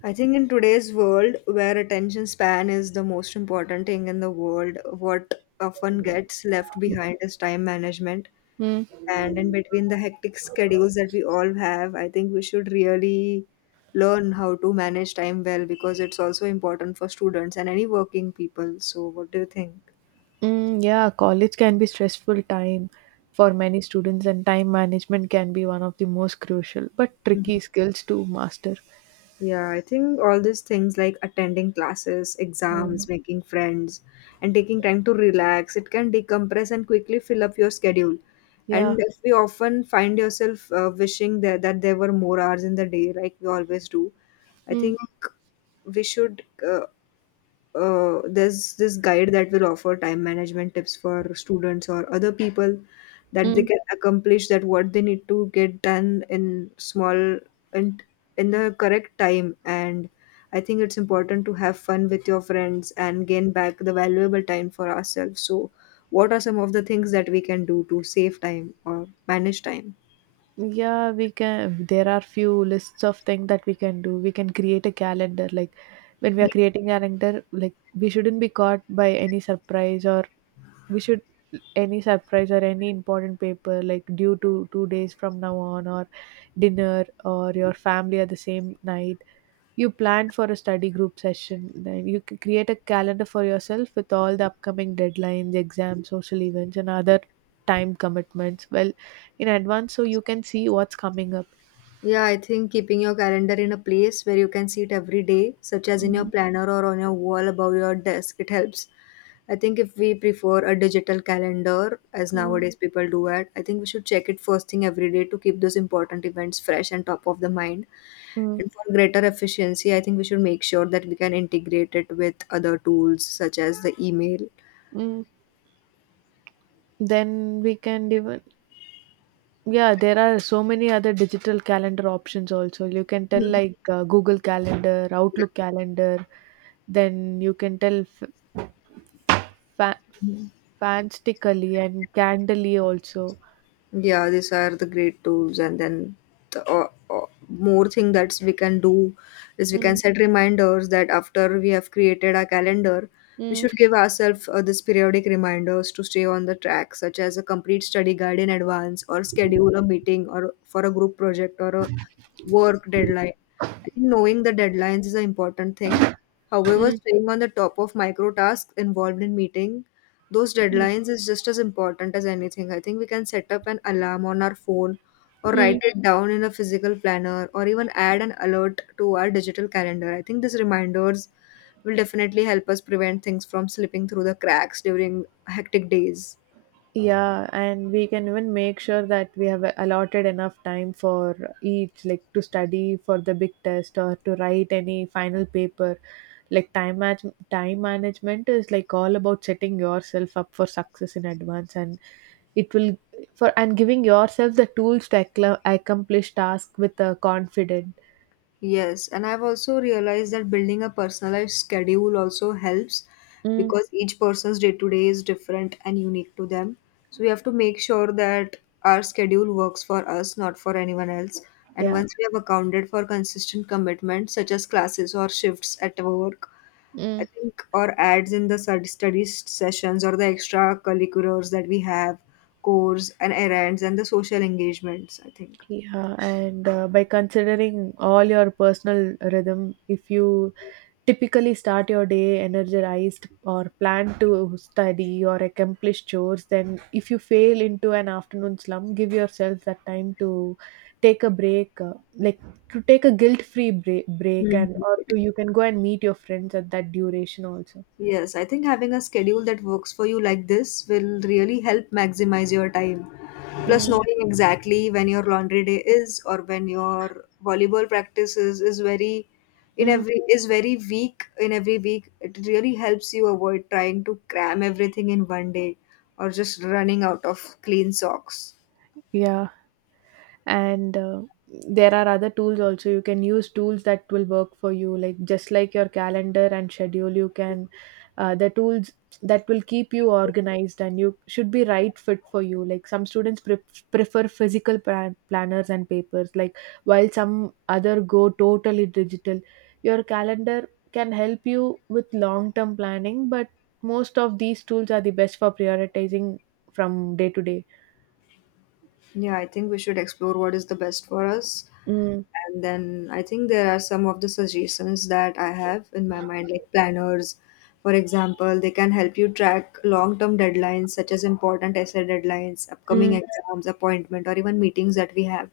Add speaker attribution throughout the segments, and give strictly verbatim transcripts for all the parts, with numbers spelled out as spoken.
Speaker 1: I think in today's world, where attention span is the most important thing in the world, what often gets left behind is time management.
Speaker 2: Mm,
Speaker 1: And in between the hectic schedules that we all have, I think we should really learn how to manage time well because it's also important for students and any working people. So, what do you think?
Speaker 2: mm, yeah, college can be stressful time for many students, and time management can be one of the most crucial but tricky skills to master.
Speaker 1: Yeah, I think all these things like attending classes,
Speaker 2: Mm,
Speaker 1: exams, making friends, and taking time to relax, it can decompress and quickly fill up your schedule.
Speaker 2: yeah.
Speaker 1: And if we often find yourself uh, wishing that, that there were more hours in the day, like we always do, I
Speaker 2: Mm,
Speaker 1: think we should uh, uh, there's this guide that will offer time management tips for students or other people that they
Speaker 2: mm.
Speaker 1: can accomplish that what they need to get done in small and in the correct time. And I think it's important to have fun with your friends and gain back the valuable time for ourselves. So what are some of the things that we can do to save time or manage time?
Speaker 2: Yeah, we can. There are few lists of things that we can do. We can create a calendar. Like when we are creating calendar, like we shouldn't be caught by any surprise or we should any surprise or any important paper like due to two days from now on or dinner or your family at the same night, you plan for a study group session. Then you c- create a calendar for yourself with all the upcoming deadlines, exams, social events and other time commitments well in advance, so you can see what's coming up
Speaker 1: Yeah, I think keeping your calendar in a place where you can see it every day, such as in your planner or on your wall above your desk, it helps. I think if we prefer a digital calendar, as
Speaker 2: mm,
Speaker 1: nowadays people do it, I think we should check it first thing every day to keep those important events fresh and top of the mind.
Speaker 2: mm,
Speaker 1: And for greater efficiency, I think we should make sure that we can integrate it with other tools such as the email.
Speaker 2: mm. Then we can even, yeah, there are so many other digital calendar options also. You can tell, like, uh, Google Calendar, Outlook Calendar, then you can tell f- fa- fanstically and candily also.
Speaker 1: Yeah, these are the great tools. And then the uh, uh, more thing that we can do is we can
Speaker 2: mm,
Speaker 1: set reminders that after we have created our calendar we
Speaker 2: mm,
Speaker 1: should give ourselves uh, this periodic reminders to stay on the track, such as a complete study guide in advance or schedule a meeting or for a group project or a work deadline. I think knowing the deadlines is an important thing. However,
Speaker 2: mm.
Speaker 1: staying on the top of micro tasks involved in meeting those deadlines is just as important as anything. I think we can set up an alarm on our phone or
Speaker 2: Mm.
Speaker 1: write it down in a physical planner or even add an alert to our digital calendar. I think these reminders will definitely help us prevent things from slipping through the cracks during hectic days.
Speaker 2: Yeah, and we can even make sure that we have allotted enough time for each, like to study for the big test or to write any final paper. Like time match time management is like all about setting yourself up for success in advance, and it will for and giving yourself the tools to accla- accomplish tasks with a confident.
Speaker 1: Yes, and I've also realized that building a personalized schedule also helps
Speaker 2: Mm,
Speaker 1: because each person's day to day is different and unique to them. So we have to make sure that our schedule works for us, not for anyone else. And
Speaker 2: yeah.
Speaker 1: once we have accounted for consistent commitments such as classes or shifts at work,
Speaker 2: Mm.
Speaker 1: I think, or ads in the stud- study s- sessions or the extra curriculars that we have, course and errands and the social engagements, I think.
Speaker 2: Yeah, and uh, by considering all your personal rhythm, if you typically start your day energized or plan to study or accomplish chores, then if you fail into an afternoon slump, give yourself that time to take a break, uh, like to take a guilt free break, break and
Speaker 1: Hmm.
Speaker 2: or to you can go and meet your friends at that duration also.
Speaker 1: Yes, I think having a schedule that works for you like this will really help maximize your time. Plus,
Speaker 2: mm.
Speaker 1: knowing exactly when your laundry day is or when your volleyball practice is is very in
Speaker 2: Mm.
Speaker 1: every is very weak in every week. It really helps you avoid trying to cram everything in one day or just running out of clean socks.
Speaker 2: Yeah, and uh, there are other tools also. You can use tools that will work for you, like just like your calendar and schedule. You can, uh, the tools that will keep you organized and you should be right fit for you. Like some students pre- prefer physical plan- planners and papers, like while some other go totally digital. Your calendar can help you with long term planning, but most of these tools are the best for prioritizing from day to day
Speaker 1: Yeah, I think we should explore what is the best for us.
Speaker 2: mm,
Speaker 1: And then I think there are some of the suggestions that I have in my mind, like planners, for example, they can help you track long term deadlines, such as important essay deadlines, upcoming
Speaker 2: mm,
Speaker 1: exams, appointment, or even meetings that we have.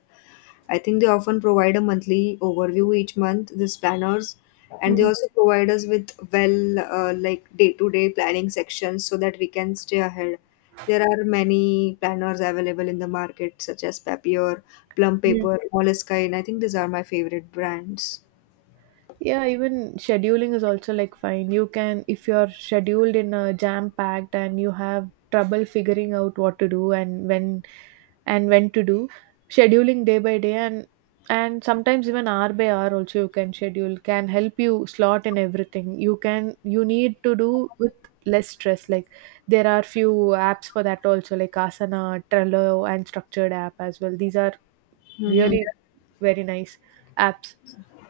Speaker 1: I think they often provide a monthly overview each month, the planners, and they
Speaker 2: mm,
Speaker 1: also provide us with well, uh, like day to day planning sections so that we can stay ahead. There are many planners available in the market, such as Papier, Plum
Speaker 2: mm.
Speaker 1: Paper, Moleskine. I think these are my favorite brands.
Speaker 2: Yeah, even scheduling is also like fine. You can, if you're scheduled in a jam packed and you have trouble figuring out what to do and when and when to do, scheduling day by day and and sometimes even hour by hour also, you can schedule can help you slot in everything. You can you need to do with less stress. Like there are few apps for that also, like Asana, Trello, and Structured app as well. These are
Speaker 1: Mm-hmm.
Speaker 2: really very nice apps.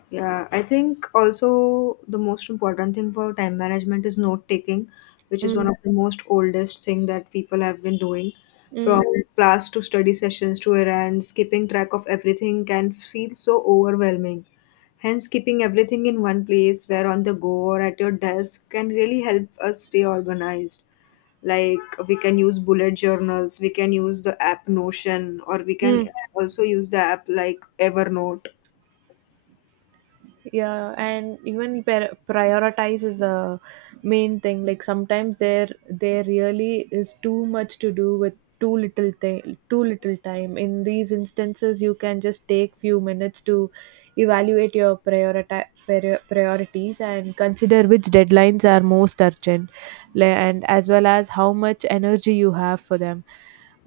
Speaker 1: Yeah, I think also the most important thing for time management is note taking, which is one
Speaker 2: Mm,
Speaker 1: of the most oldest thing that people have been doing. From
Speaker 2: mm,
Speaker 1: class to study sessions to errands, keeping track of everything can feel so overwhelming. Hence, keeping everything in one place, where on the go or at your desk, can really help us stay organized. Like we can use bullet journals, we can use the app Notion, or we can
Speaker 2: mm.
Speaker 1: also use the app like Evernote.
Speaker 2: Yeah, and even per- prioritize is the main thing. Like sometimes there there really is too much to do with too little thing too little time. In these instances, you can just take few minutes to evaluate your priorita- prior- priorities and consider which deadlines are most urgent, le- and as well as how much energy you have for them,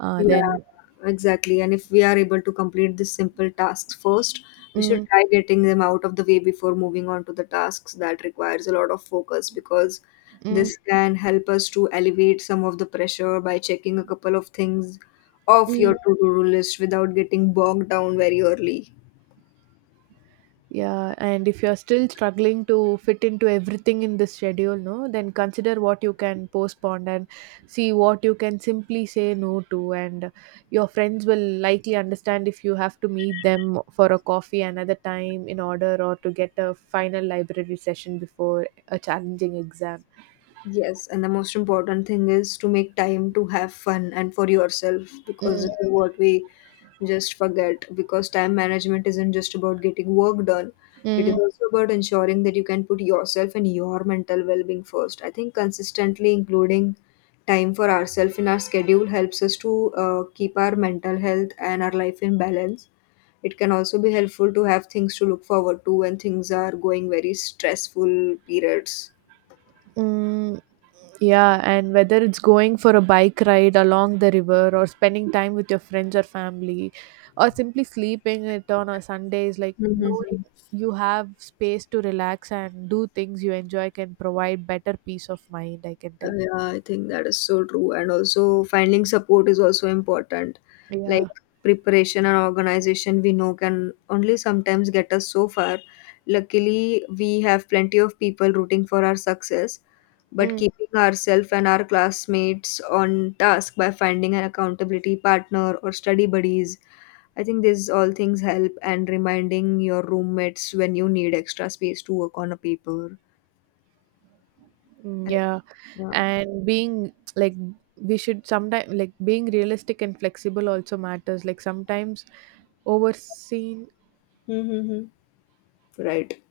Speaker 2: uh,
Speaker 1: Yeah,
Speaker 2: then
Speaker 1: exactly. And if we are able to complete these simple tasks first, we should
Speaker 2: mm,
Speaker 1: try getting them out of the way before moving on to the tasks that requires a lot of focus because
Speaker 2: mm,
Speaker 1: this can help us to alleviate some of the pressure by checking a couple of things off your
Speaker 2: mm.
Speaker 1: to-do list without getting bogged down very early.
Speaker 2: Yeah, and if you're still struggling to fit into everything in this schedule, no, then consider what you can postpone and see what you can simply say no to. And your friends will likely understand if you have to meet them for a coffee another time in order or to get a final library session before a challenging exam.
Speaker 1: Yes, and the most important thing is to make time to have fun and for yourself because
Speaker 2: Mm,
Speaker 1: this is what we just forget. Because time management isn't just about getting work done, it is
Speaker 2: mm,
Speaker 1: also about ensuring that you can put yourself and your mental well being first. I think consistently including time for ourselves in our schedule helps us to uh, keep our mental health and our life in balance. It can also be helpful to have things to look forward to when things are going very stressful periods.
Speaker 2: mm. Yeah, and whether it's going for a bike ride along the river or spending time with your friends or family or simply sleeping it on a Sunday is like knowing
Speaker 1: Mm-hmm.
Speaker 2: you have space to relax and do things you enjoy can provide better peace of mind, I can
Speaker 1: Uh,
Speaker 2: tell.
Speaker 1: Yeah, I think that is so true. And also, finding support is also important. Like
Speaker 2: Yeah.
Speaker 1: preparation and organization, we know can only sometimes get us so far. Luckily, we have plenty of people rooting for our success, but
Speaker 2: Mm,
Speaker 1: keeping ourselves and our classmates on task by finding an accountability partner or study buddies, I think these all things help. And reminding your roommates when you need extra space to work on a paper.
Speaker 2: mm,
Speaker 1: I-
Speaker 2: yeah.
Speaker 1: Yeah.
Speaker 2: And being like we should sometimes like being realistic and flexible also matters. Like sometimes overseen,
Speaker 1: Mm-hmm. Right.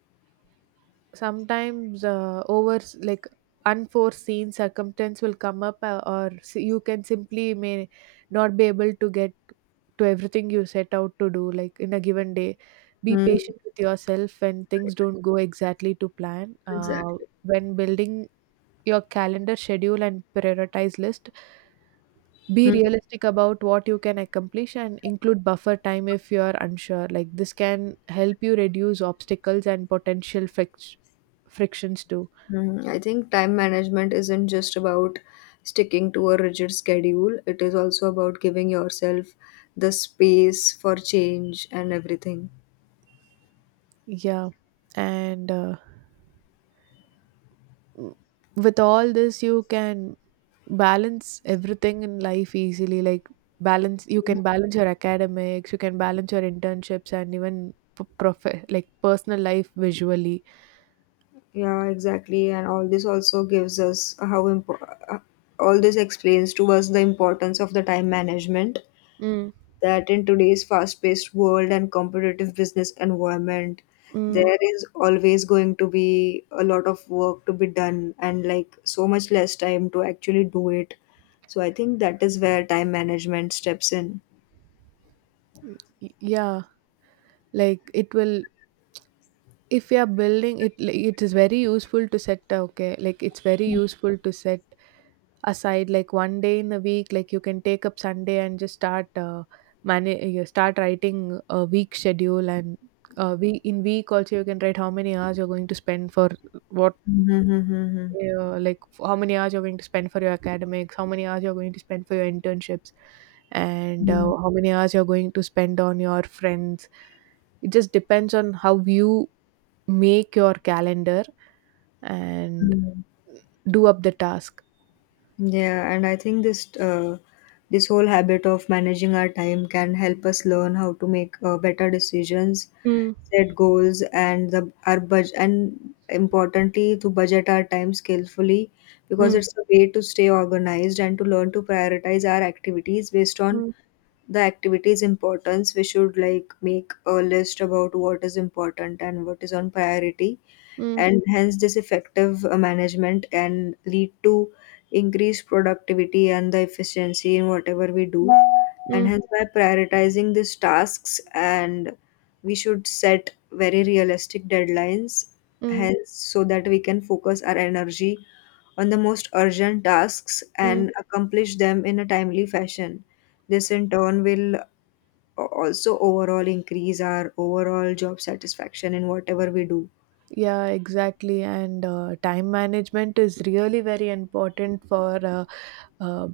Speaker 2: sometimes uh, over s- like unforeseen circumstance will come up, uh, or s- you can simply may not be able to get to everything you set out to do, like in a given day. Be
Speaker 1: Mm. Right.
Speaker 2: patient with yourself when things don't go exactly to plan, uh,
Speaker 1: Exactly.
Speaker 2: when building your calendar schedule and prioritize list. Be
Speaker 1: Mm.
Speaker 2: realistic about what you can accomplish and include buffer time if you are unsure, like this can help you reduce obstacles and potential fric- frictions too.
Speaker 1: Mhm. I think time management isn't just about sticking to a rigid schedule, it is also about giving yourself the space for change and everything.
Speaker 2: Yeah, and uh, w- with all this, you can balance everything in life easily. Like balance, you can balance your academics, you can balance your internships, and even p- prof- like personal life visually.
Speaker 1: Yeah, exactly. And all this also gives us how impo- uh, all this explains to us the importance of the time management
Speaker 2: Mm,
Speaker 1: that in today's fast-paced world and competitive business environment,
Speaker 2: mm,
Speaker 1: there is always going to be a lot of work to be done and like so much less time to actually do it. So I think that is where time management steps in.
Speaker 2: y- yeah, like it will, if you are building it, like, it is very useful to set uh, okay, like it's very useful to set aside like one day in a week. Like you can take up Sunday and just start, uh, manage you start writing a week schedule and uh, we in week also, you can write how many hours you're going to spend for what,
Speaker 1: Mm-hmm.
Speaker 2: uh, like how many hours you're going to spend for your academics, how many hours you're going to spend for your internships, and uh, how many hours you're going to spend on your friends. It just depends on how you make your calendar and do up the task.
Speaker 1: Yeah, and I think this uh, this whole habit of managing our time can help us learn how to make uh, better decisions,
Speaker 2: Mm,
Speaker 1: set goals, and the our budget and importantly to budget our time skillfully because
Speaker 2: mm,
Speaker 1: it's a way to stay organized and to learn to prioritize our activities based on
Speaker 2: mm,
Speaker 1: the activity's importance. We should like make a list about what is important and what is on priority,
Speaker 2: mm,
Speaker 1: and hence this effective uh, management can lead to increased productivity and the efficiency in whatever we do. And
Speaker 2: mm,
Speaker 1: hence by prioritizing these tasks and we should set very realistic deadlines
Speaker 2: mm,
Speaker 1: hence so that we can focus our energy on the most urgent tasks
Speaker 2: mm.
Speaker 1: and accomplish them in a timely fashion. This in turn will uh, also overall increase our overall job satisfaction in whatever we do.
Speaker 2: Yeah, exactly. And uh, time management is really very important for uh, uh,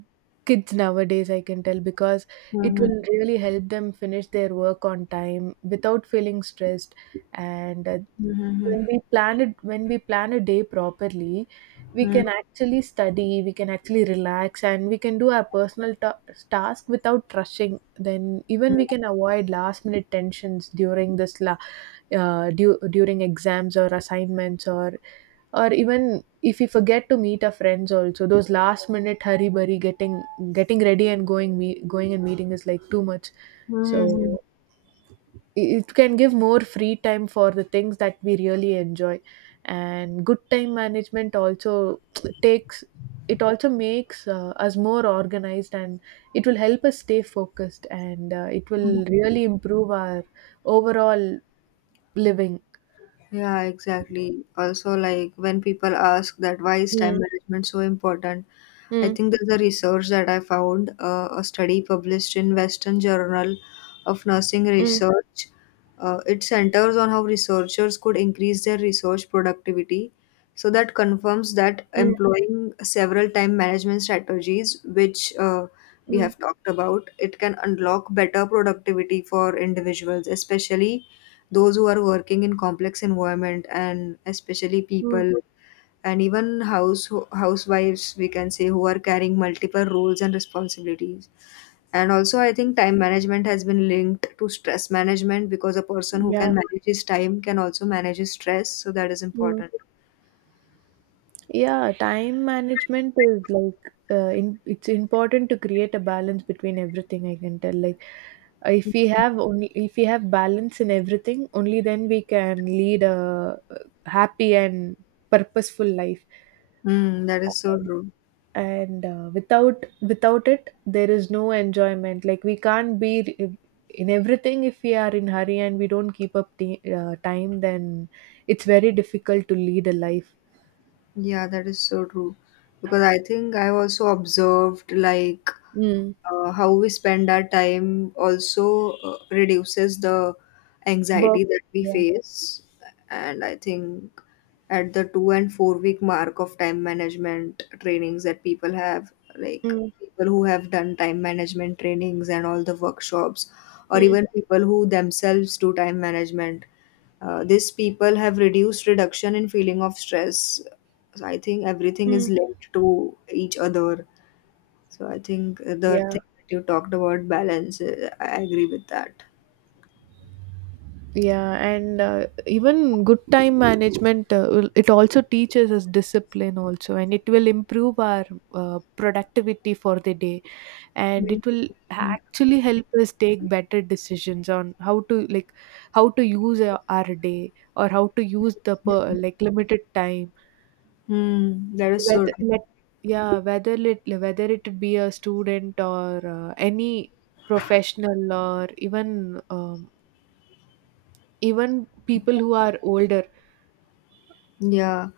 Speaker 2: kids nowadays, I can tell, because it
Speaker 1: Mhm.
Speaker 2: will really help them finish their work on time without feeling stressed. And uh,
Speaker 1: Mhm.
Speaker 2: when we plan it, when we plan a day properly, we
Speaker 1: Mm.
Speaker 2: can actually study, we can actually relax, and we can do our personal ta- task without rushing. Then even we can avoid last minute tensions during this la- uh, du- during exams or assignments or or even if we forget to meet our friends also. Those last minute hurry burry, getting getting ready and going me- going and meeting is like too much.
Speaker 1: Mhm. Mhm.
Speaker 2: So i- it can give more free time for the things that we really enjoy. And good time management also takes, it also makes uh, us more organized and it will help us stay focused, and uh, it will really improve our overall living.
Speaker 1: Yeah, exactly. Also, like when people ask that why is
Speaker 2: mm.
Speaker 1: time management so important, I
Speaker 2: Mm.
Speaker 1: think there's a research that I found, uh, a study published in Western Journal of Nursing
Speaker 2: Mm,
Speaker 1: Research. Uh, it centers on how researchers could increase their research productivity. So that confirms that
Speaker 2: mm,
Speaker 1: employing several time management strategies, which uh, we
Speaker 2: mm,
Speaker 1: have talked about, it can unlock better productivity for individuals, especially those who are working in complex environment and especially
Speaker 2: mm.
Speaker 1: people, and even house housewives we can say who are carrying multiple roles and responsibilities. And also I think time management has been linked to stress management because a person who can
Speaker 2: Yeah,
Speaker 1: manage his time can also manage his stress, so that is
Speaker 2: mm.
Speaker 1: important.
Speaker 2: yeah. Time management is like, uh, in, it's important to create a balance between everything, I can tell. Like, uh, if we have, only if we have balance in everything, only then we can lead a uh, happy and purposeful life.
Speaker 1: Mm, that is so true.
Speaker 2: And uh, without without it there is no enjoyment. Like we can't be r- in everything if we are in hurry and we don't keep up the uh, time, then it's very difficult to lead a life.
Speaker 1: Yeah, that is so true. Because I think I've also observed like
Speaker 2: mm.
Speaker 1: uh, how we spend our time also uh, reduces the
Speaker 2: Work,
Speaker 1: anxiety that we
Speaker 2: yeah.
Speaker 1: face. And I think at the two and four week mark of time management trainings that people have, like
Speaker 2: mm.
Speaker 1: people who have done time management trainings and all the workshops, or
Speaker 2: Mm.
Speaker 1: even people who themselves do time management, uh, these people have reduced reduction in feeling of stress, so I think everything is
Speaker 2: Mm.
Speaker 1: linked to each other. So I think uh, the
Speaker 2: yeah
Speaker 1: thing that you talked about balance, uh, I agree with that.
Speaker 2: yeah and uh, even good time management, uh, will- it also teaches us discipline also, and it will improve our uh, productivity for the day. And it
Speaker 1: Mhm.
Speaker 2: will actually help us take better decisions on how to, like, how to use our, our day or how to use the per, like limited time,
Speaker 1: Hmm, that is so
Speaker 2: whether
Speaker 1: true.
Speaker 2: let, yeah, whether it whether it be a student or uh, any professional or even um, even people who are older.
Speaker 1: Yeah.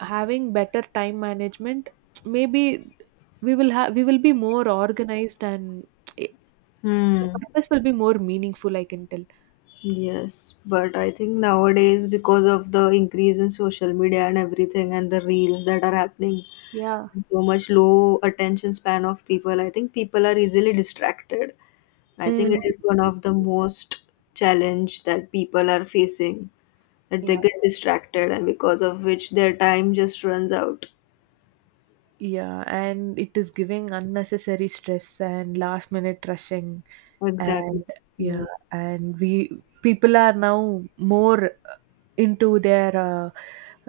Speaker 2: Having better time management, maybe we will have, we will be more organized, and it, the
Speaker 1: Hmm.
Speaker 2: purpose will be more meaningful, I can tell.
Speaker 1: Yes, but I think nowadays because of the increase in social media and everything and the reels that are happening
Speaker 2: Yeah.
Speaker 1: and so much low attention span of people, I think people are easily distracted. I think
Speaker 2: Mm,
Speaker 1: it is one of the most challenge that people are facing that they
Speaker 2: yeah,
Speaker 1: get distracted and because of which their time just runs out.
Speaker 2: yeah, and it is giving unnecessary stress and last minute rushing, and
Speaker 1: Exactly.
Speaker 2: yeah,
Speaker 1: Mm.
Speaker 2: and we people are now more into their uh,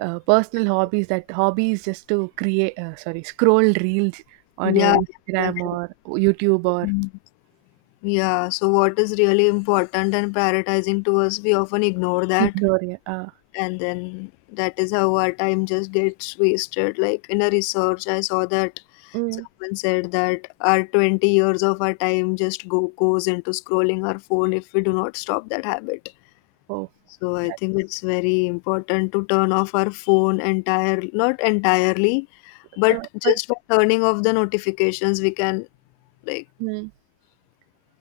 Speaker 2: uh, personal hobbies, that hobbies just to create, uh, sorry, scroll reels on your
Speaker 1: Yeah,
Speaker 2: Instagram
Speaker 1: exactly.
Speaker 2: or YouTube or
Speaker 1: Mm. Yeah, so what is really important and prioritizing to us, we often ignore that.
Speaker 2: ignore, yeah, uh,
Speaker 1: And then that is how our time just gets wasted. Like in a research, I saw that
Speaker 2: mm,
Speaker 1: someone said that our twenty years of our time just go goes into scrolling our phone if we do not stop that habit.
Speaker 2: oh
Speaker 1: So I think it's very important to turn off our phone entire not entirely,
Speaker 2: uh,
Speaker 1: but
Speaker 2: but
Speaker 1: just by turning off the notifications, we can like
Speaker 2: mm,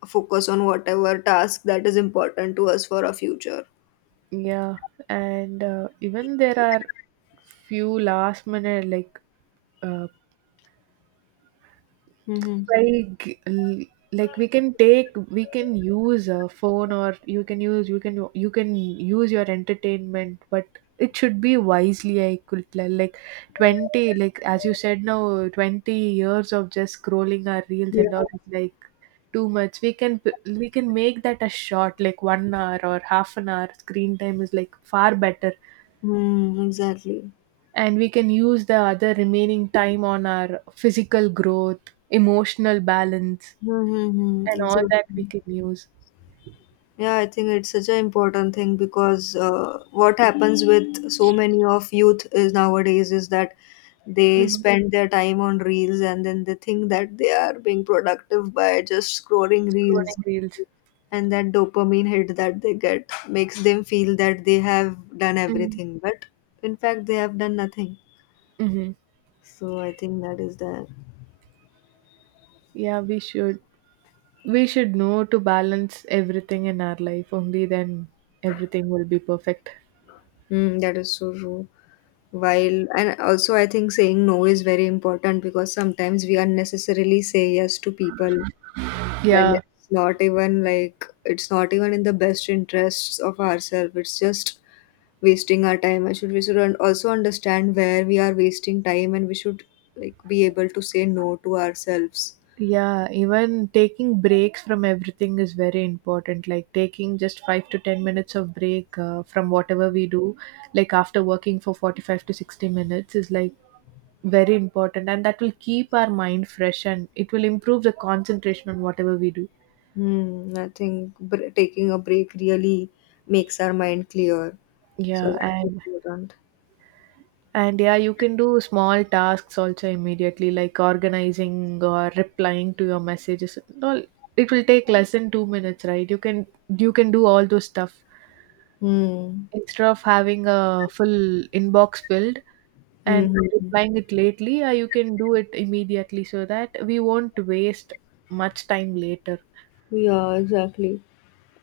Speaker 1: focus on whatever task that is important to us for our future.
Speaker 2: yeah, and uh, even there are few last minute like, uh,
Speaker 1: Mm-hmm.
Speaker 2: by g- l- like we can take, we can use a phone or you can use, you can you can use your entertainment, but it should be wisely, I could tell. Like twenty, like as you said, now twenty years of just scrolling our reels
Speaker 1: Yeah.
Speaker 2: and all is like too much. We can p- we can make that a short, like one hour or half an hour screen time is like far better,
Speaker 1: Mm, exactly.
Speaker 2: and we can use the other remaining time on our physical growth, emotional balance
Speaker 1: Mm-hmm.
Speaker 2: and all that
Speaker 1: Exactly.
Speaker 2: wicked news.
Speaker 1: Yeah, I think it's such an important thing because uh, what happens with so many of youth is nowadays is that they
Speaker 2: Mhm.
Speaker 1: spend their time on reels, and then they think that they are being productive by just scrolling reels,
Speaker 2: Scrolling reels.
Speaker 1: and that dopamine hit that they get makes them feel that they have done
Speaker 2: Mhm.
Speaker 1: everything, but in fact they have done nothing.
Speaker 2: Hmm.
Speaker 1: So I think that is the.
Speaker 2: Yeah, we should. We should know to balance everything in our life. Only then everything will be perfect.
Speaker 1: Mm, that is so true. While and also I think saying no is very important because sometimes we unnecessarily say yes to people when
Speaker 2: Yeah.
Speaker 1: it's not even like it's not even in the best interests of ourselves. It's just wasting our time. I should we should un- also understand where we are wasting time, and we should like be able to say no to ourselves.
Speaker 2: Yeah, even taking breaks from everything is very important. Like taking just five to ten minutes of break, uh, from whatever we do, like after working for forty-five to sixty minutes, is like very important. And that will keep our mind fresh and it will improve the concentration on whatever we do.
Speaker 1: Hmm, I think br- taking a break really makes our mind clear, so
Speaker 2: Yeah,
Speaker 1: that is
Speaker 2: and
Speaker 1: important.
Speaker 2: and yeah, you can do small tasks also immediately, like organizing or replying to your messages. No, it will take less than two minutes, right? You can you can do all those stuff
Speaker 1: Hmm.
Speaker 2: instead of having a full inbox filled
Speaker 1: Hmm,
Speaker 2: and
Speaker 1: hmm, hmm.
Speaker 2: replying it lately. Uh, you can do it immediately so that we won't waste much time later.
Speaker 1: Yeah, exactly.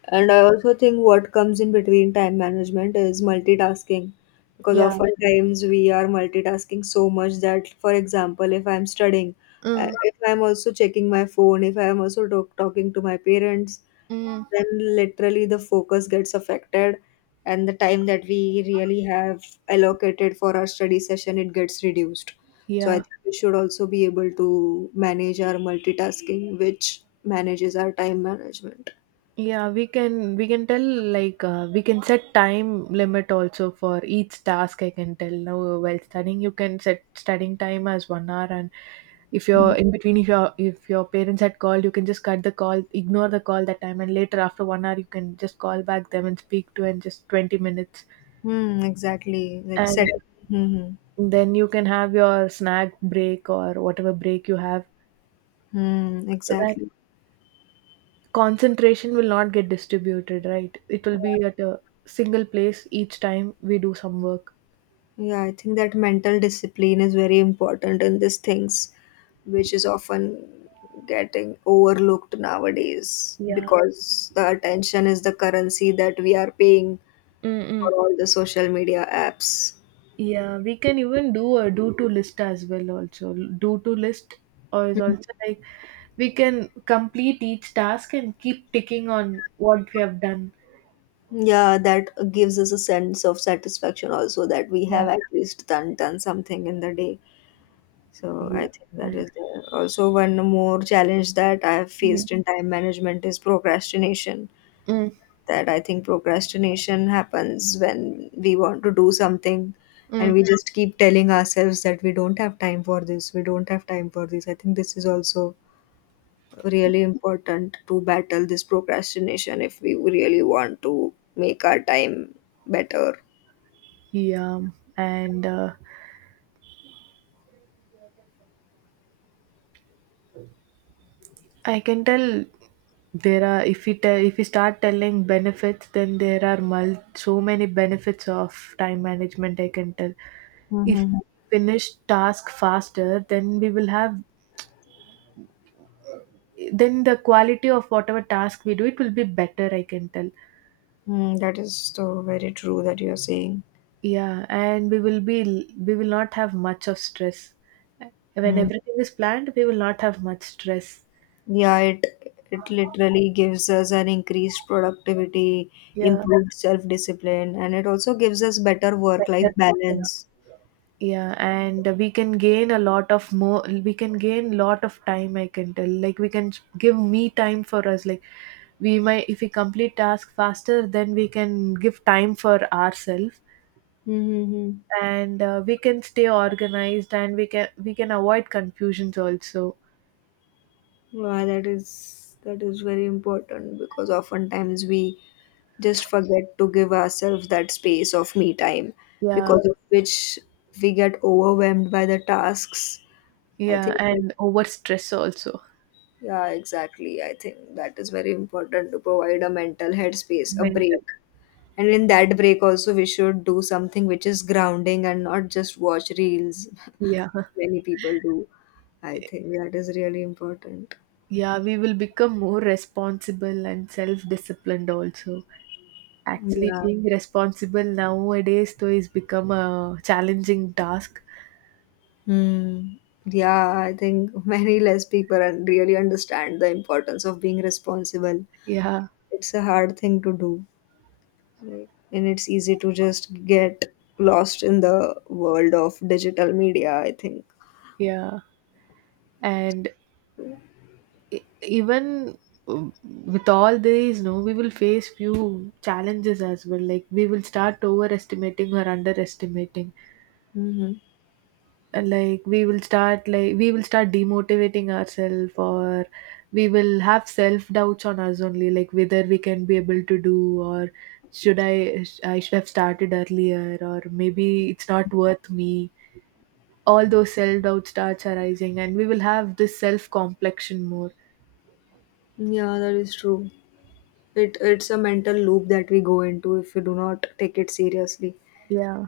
Speaker 1: And I also think what comes in between time management is multitasking because
Speaker 2: Yeah.
Speaker 1: oftentimes we are multitasking so much that, for example, if I'm studying, I-
Speaker 2: Mm,
Speaker 1: if I'm also checking my phone, if I'm also talk- talking to my parents,
Speaker 2: mm,
Speaker 1: then literally the focus gets affected, and the time that we really have allocated for our study session, it gets reduced. So I
Speaker 2: yeah.
Speaker 1: think we should also be able to manage our multitasking, which manages our time management.
Speaker 2: Yeah, we can we can tell like uh, we can set time limit also for each task. I can tell. Now uh, while studying you can set studying time as one hour, and if you're in between, if your if your parents had called, you can just cut the call, ignore the call that time, and later after one hour you can just call back them and speak to and just twenty minutes,
Speaker 1: Hmm, exactly. Like set.
Speaker 2: and
Speaker 1: Hmm.
Speaker 2: then you can have your snack break or whatever break you have.
Speaker 1: Hmm. Hmm,
Speaker 2: So that
Speaker 1: exactly.
Speaker 2: concentration will not get distributed, right? It will be at a single place each time we do some work.
Speaker 1: Yeah, I think that mental discipline is very important in these things, which is often getting overlooked nowadays
Speaker 2: Yeah.
Speaker 1: because the attention is the currency that we are paying for
Speaker 2: Mm-mm.
Speaker 1: all the social media apps.
Speaker 2: Yeah, we can even do a do to list as well also. Do to list or is also like we can complete each task and keep ticking on what we have done.
Speaker 1: Yeah, that gives us a sense of satisfaction also that we
Speaker 2: Yeah.
Speaker 1: have at least done done something in the day. So I
Speaker 2: Yeah.
Speaker 1: think that
Speaker 2: And,
Speaker 1: is there. Also, one more challenge that I have
Speaker 2: mm,
Speaker 1: faced in time management is procrastination.
Speaker 2: mm,
Speaker 1: That I think procrastination happens when we want to do something, and
Speaker 2: mm.
Speaker 1: we just keep telling ourselves that we don't have time for this, we don't have time for this. I think this is also really important to battle this procrastination if we really want to make our time better.
Speaker 2: Yeah. And uh, I can tell, there are, if we tell if we start telling benefits, then there are mul- so many benefits of time management. I can tell. If
Speaker 1: Mm-hmm.
Speaker 2: we finish task faster, then we will have, then the quality of whatever task we do it will be better. I can tell.
Speaker 1: Mm, hmm, is so very true that you're saying.
Speaker 2: Yeah, and we will be we will not have much of stress. When
Speaker 1: Hmm.
Speaker 2: everything is planned, we will not have much stress.
Speaker 1: Yeah, it it literally gives us an increased productivity,
Speaker 2: Yeah,
Speaker 1: improved self-discipline, and it also gives us better work-life
Speaker 2: better. Yeah.
Speaker 1: balance.
Speaker 2: Yeah, and we can gain a lot of more. We can gain lot of time. I can tell. Like we can give me time for us. Like we might, if we complete task faster, then we can give time for ourselves,
Speaker 1: Mm-hmm.
Speaker 2: and uh, we can stay organized, and we can we can avoid confusions also.
Speaker 1: Wow, that is that is very important because oftentimes we just forget to give ourselves that space of me time,
Speaker 2: Yeah,
Speaker 1: because of which we get overwhelmed by the tasks. I
Speaker 2: yeah,
Speaker 1: think that,
Speaker 2: and over stress also.
Speaker 1: yeah, exactly. I think that is very important to provide a mental headspace, a
Speaker 2: Mental.
Speaker 1: break. And in that break also we should do something which is grounding and not just watch reels.
Speaker 2: Yeah,
Speaker 1: Many people do. I think that is really important.
Speaker 2: yeah, we will become more responsible and self disciplined also. Actually,
Speaker 1: Yeah.
Speaker 2: being responsible nowadays though is become a challenging task.
Speaker 1: Hmm. Yeah, I think many less people un- really understand the importance of being responsible.
Speaker 2: Yeah,
Speaker 1: It's a hard thing to do. Like, and it's easy to just get lost in the world of digital media, I think.
Speaker 2: yeah, and e- even um, with all these, no, we will face few challenges as well. Like we will start overestimating or underestimating.
Speaker 1: Hmm.
Speaker 2: And, like we will start like we will start demotivating ourselves, or we will have self doubts on us only, like whether we can be able to do, or should i i should have started earlier, or maybe it's not worth me. All those self doubt starts arising and we will have this self complexion more.
Speaker 1: Yeah, that is true. It it's a mental loop that we go into if we do not take it seriously.
Speaker 2: Yeah.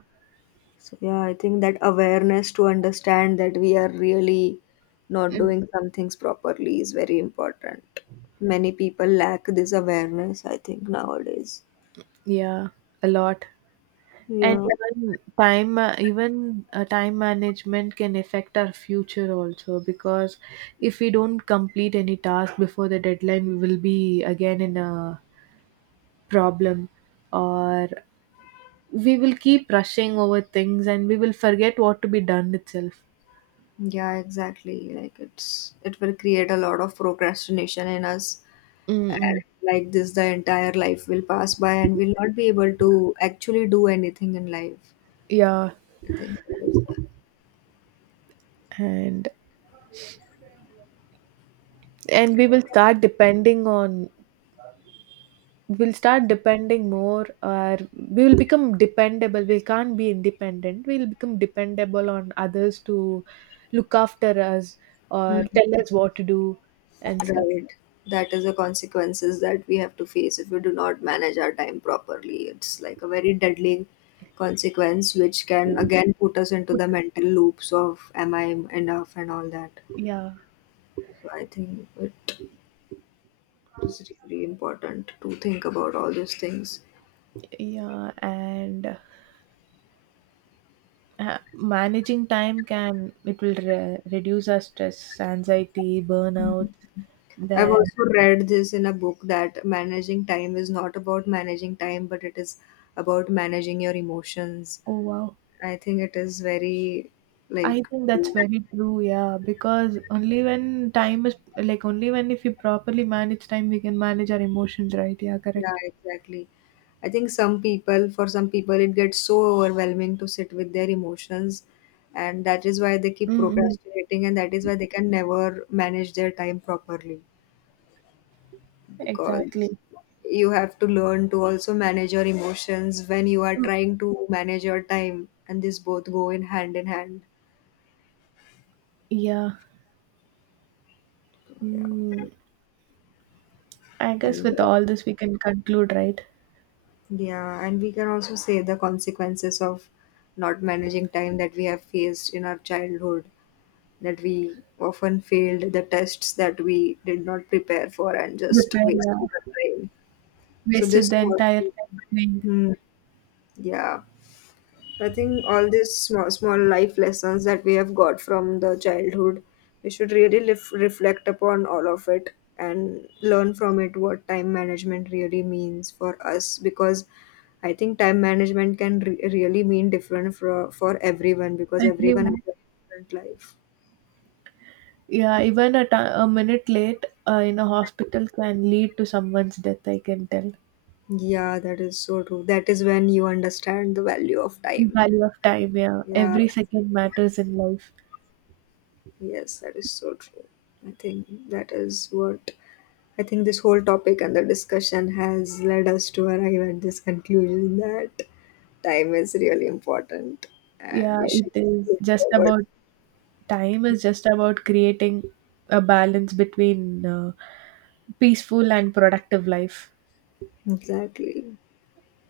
Speaker 1: So yeah, I think that awareness to understand that we are really not
Speaker 2: Mm.
Speaker 1: doing some things properly is very important. Many people lack this awareness, I think, nowadays.
Speaker 2: Yeah, a lot. And
Speaker 1: Yeah.
Speaker 2: even time, ma- even uh, time management can affect our future also, because if we don't complete any task before the deadline, we will be again in a problem, or we will keep rushing over things and we will forget what to be done itself.
Speaker 1: Yeah, exactly. Like it's it will create a lot of procrastination in us. And
Speaker 2: Mm-mm.
Speaker 1: like this, the entire life will pass by and we'll not be able to actually do anything in life.
Speaker 2: Yeah,
Speaker 1: I think that is
Speaker 2: and and we will start depending on we'll start depending more, or we will become dependable, we can't be independent, we'll become dependable on others to look after us or
Speaker 1: that.
Speaker 2: tell us what to do and stuff.
Speaker 1: Right. That is the consequences that we have to face if we do not manage our time properly. It's like a very deadly consequence, which can again put us into the
Speaker 2: Put-
Speaker 1: mental loops of am I enough and all that.
Speaker 2: yeah.
Speaker 1: So I think it is really important to think about all these things.
Speaker 2: Yeah, and uh, managing time can, it will re- reduce our stress, anxiety, burnout.
Speaker 1: I've
Speaker 2: Then,
Speaker 1: also read this in a book that managing time is not about managing time, but it is about managing your emotions.
Speaker 2: oh wow,
Speaker 1: I think it is very
Speaker 2: I
Speaker 1: like.
Speaker 2: think that's very true, yeah, because only when time is, like only when if we properly manage time, we can manage our emotions, right? Yeah,
Speaker 1: Yeah,
Speaker 2: correct.
Speaker 1: exactly. I think some people, for some people, it gets so overwhelming to sit with their emotions, and that is why they keep
Speaker 2: Mm-mm.
Speaker 1: procrastinating, and that is why they can never manage their time properly, because
Speaker 2: Exactly.
Speaker 1: you have to learn to also manage your emotions when you are
Speaker 2: Mm,
Speaker 1: trying to manage your time, and this both go in hand in hand.
Speaker 2: Yeah.
Speaker 1: Yeah.
Speaker 2: Mm, I guess
Speaker 1: And
Speaker 2: with all this, we can conclude, right?
Speaker 1: yeah, and we can also say the consequences of not managing time that we have faced in our childhood, that we often failed the tests that we did not prepare for and just
Speaker 2: Repair,
Speaker 1: wasted
Speaker 2: yeah.
Speaker 1: the time. So
Speaker 2: Wasted
Speaker 1: this
Speaker 2: the
Speaker 1: was,
Speaker 2: entire time playing.
Speaker 1: hmm, yeah. I think all these small, small life lessons that we have got from the childhood, we should really lef- reflect upon all of it and learn from it what time management really means for us, because I think time management can re- really mean different for, for everyone, because everyone has
Speaker 2: Everyone.
Speaker 1: a different life.
Speaker 2: Yeah, even a ti- a minute late uh, in a hospital can lead to someone's death, I can tell.
Speaker 1: Yeah, that is so true. That is when you understand the value of
Speaker 2: The
Speaker 1: time.
Speaker 2: value of time, yeah.
Speaker 1: Yeah,
Speaker 2: Every second matters in life.
Speaker 1: yes, that is so true. I think that is what I think this whole topic and the discussion has led us to arrive at this conclusion, that time is really important and
Speaker 2: Yeah,
Speaker 1: we
Speaker 2: it
Speaker 1: should
Speaker 2: is
Speaker 1: look
Speaker 2: just
Speaker 1: forward.
Speaker 2: about, time is just about creating a balance between uh, peaceful and productive life.
Speaker 1: Exactly.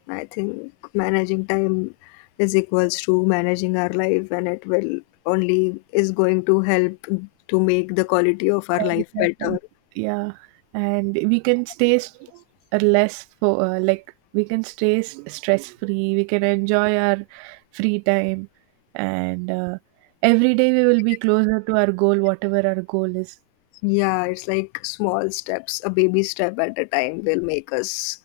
Speaker 1: I think managing time is equals to managing our life, and it will only is going to help to make the quality of our life
Speaker 2: Quality of life.
Speaker 1: better.
Speaker 2: Yeah, and we can stay s- uh, less for uh, like we can stay stress free. We can enjoy our free time, and uh, every day we will be closer to our goal, whatever our goal is.
Speaker 1: Yeah, it's like small steps, a baby step at a time will make us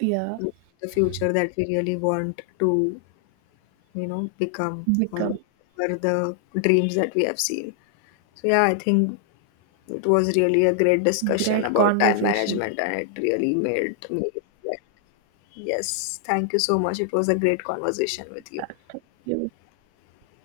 Speaker 2: Yeah,
Speaker 1: the future that we really want to, you know, become or
Speaker 2: become
Speaker 1: or the dreams that we have seen. So yeah, I think it was really a great discussion
Speaker 2: great
Speaker 1: about time
Speaker 2: conversation.
Speaker 1: management and it really made me reflect. Yes, thank you so much. It was a great conversation with
Speaker 2: Uh,
Speaker 1: you.
Speaker 2: Thank you.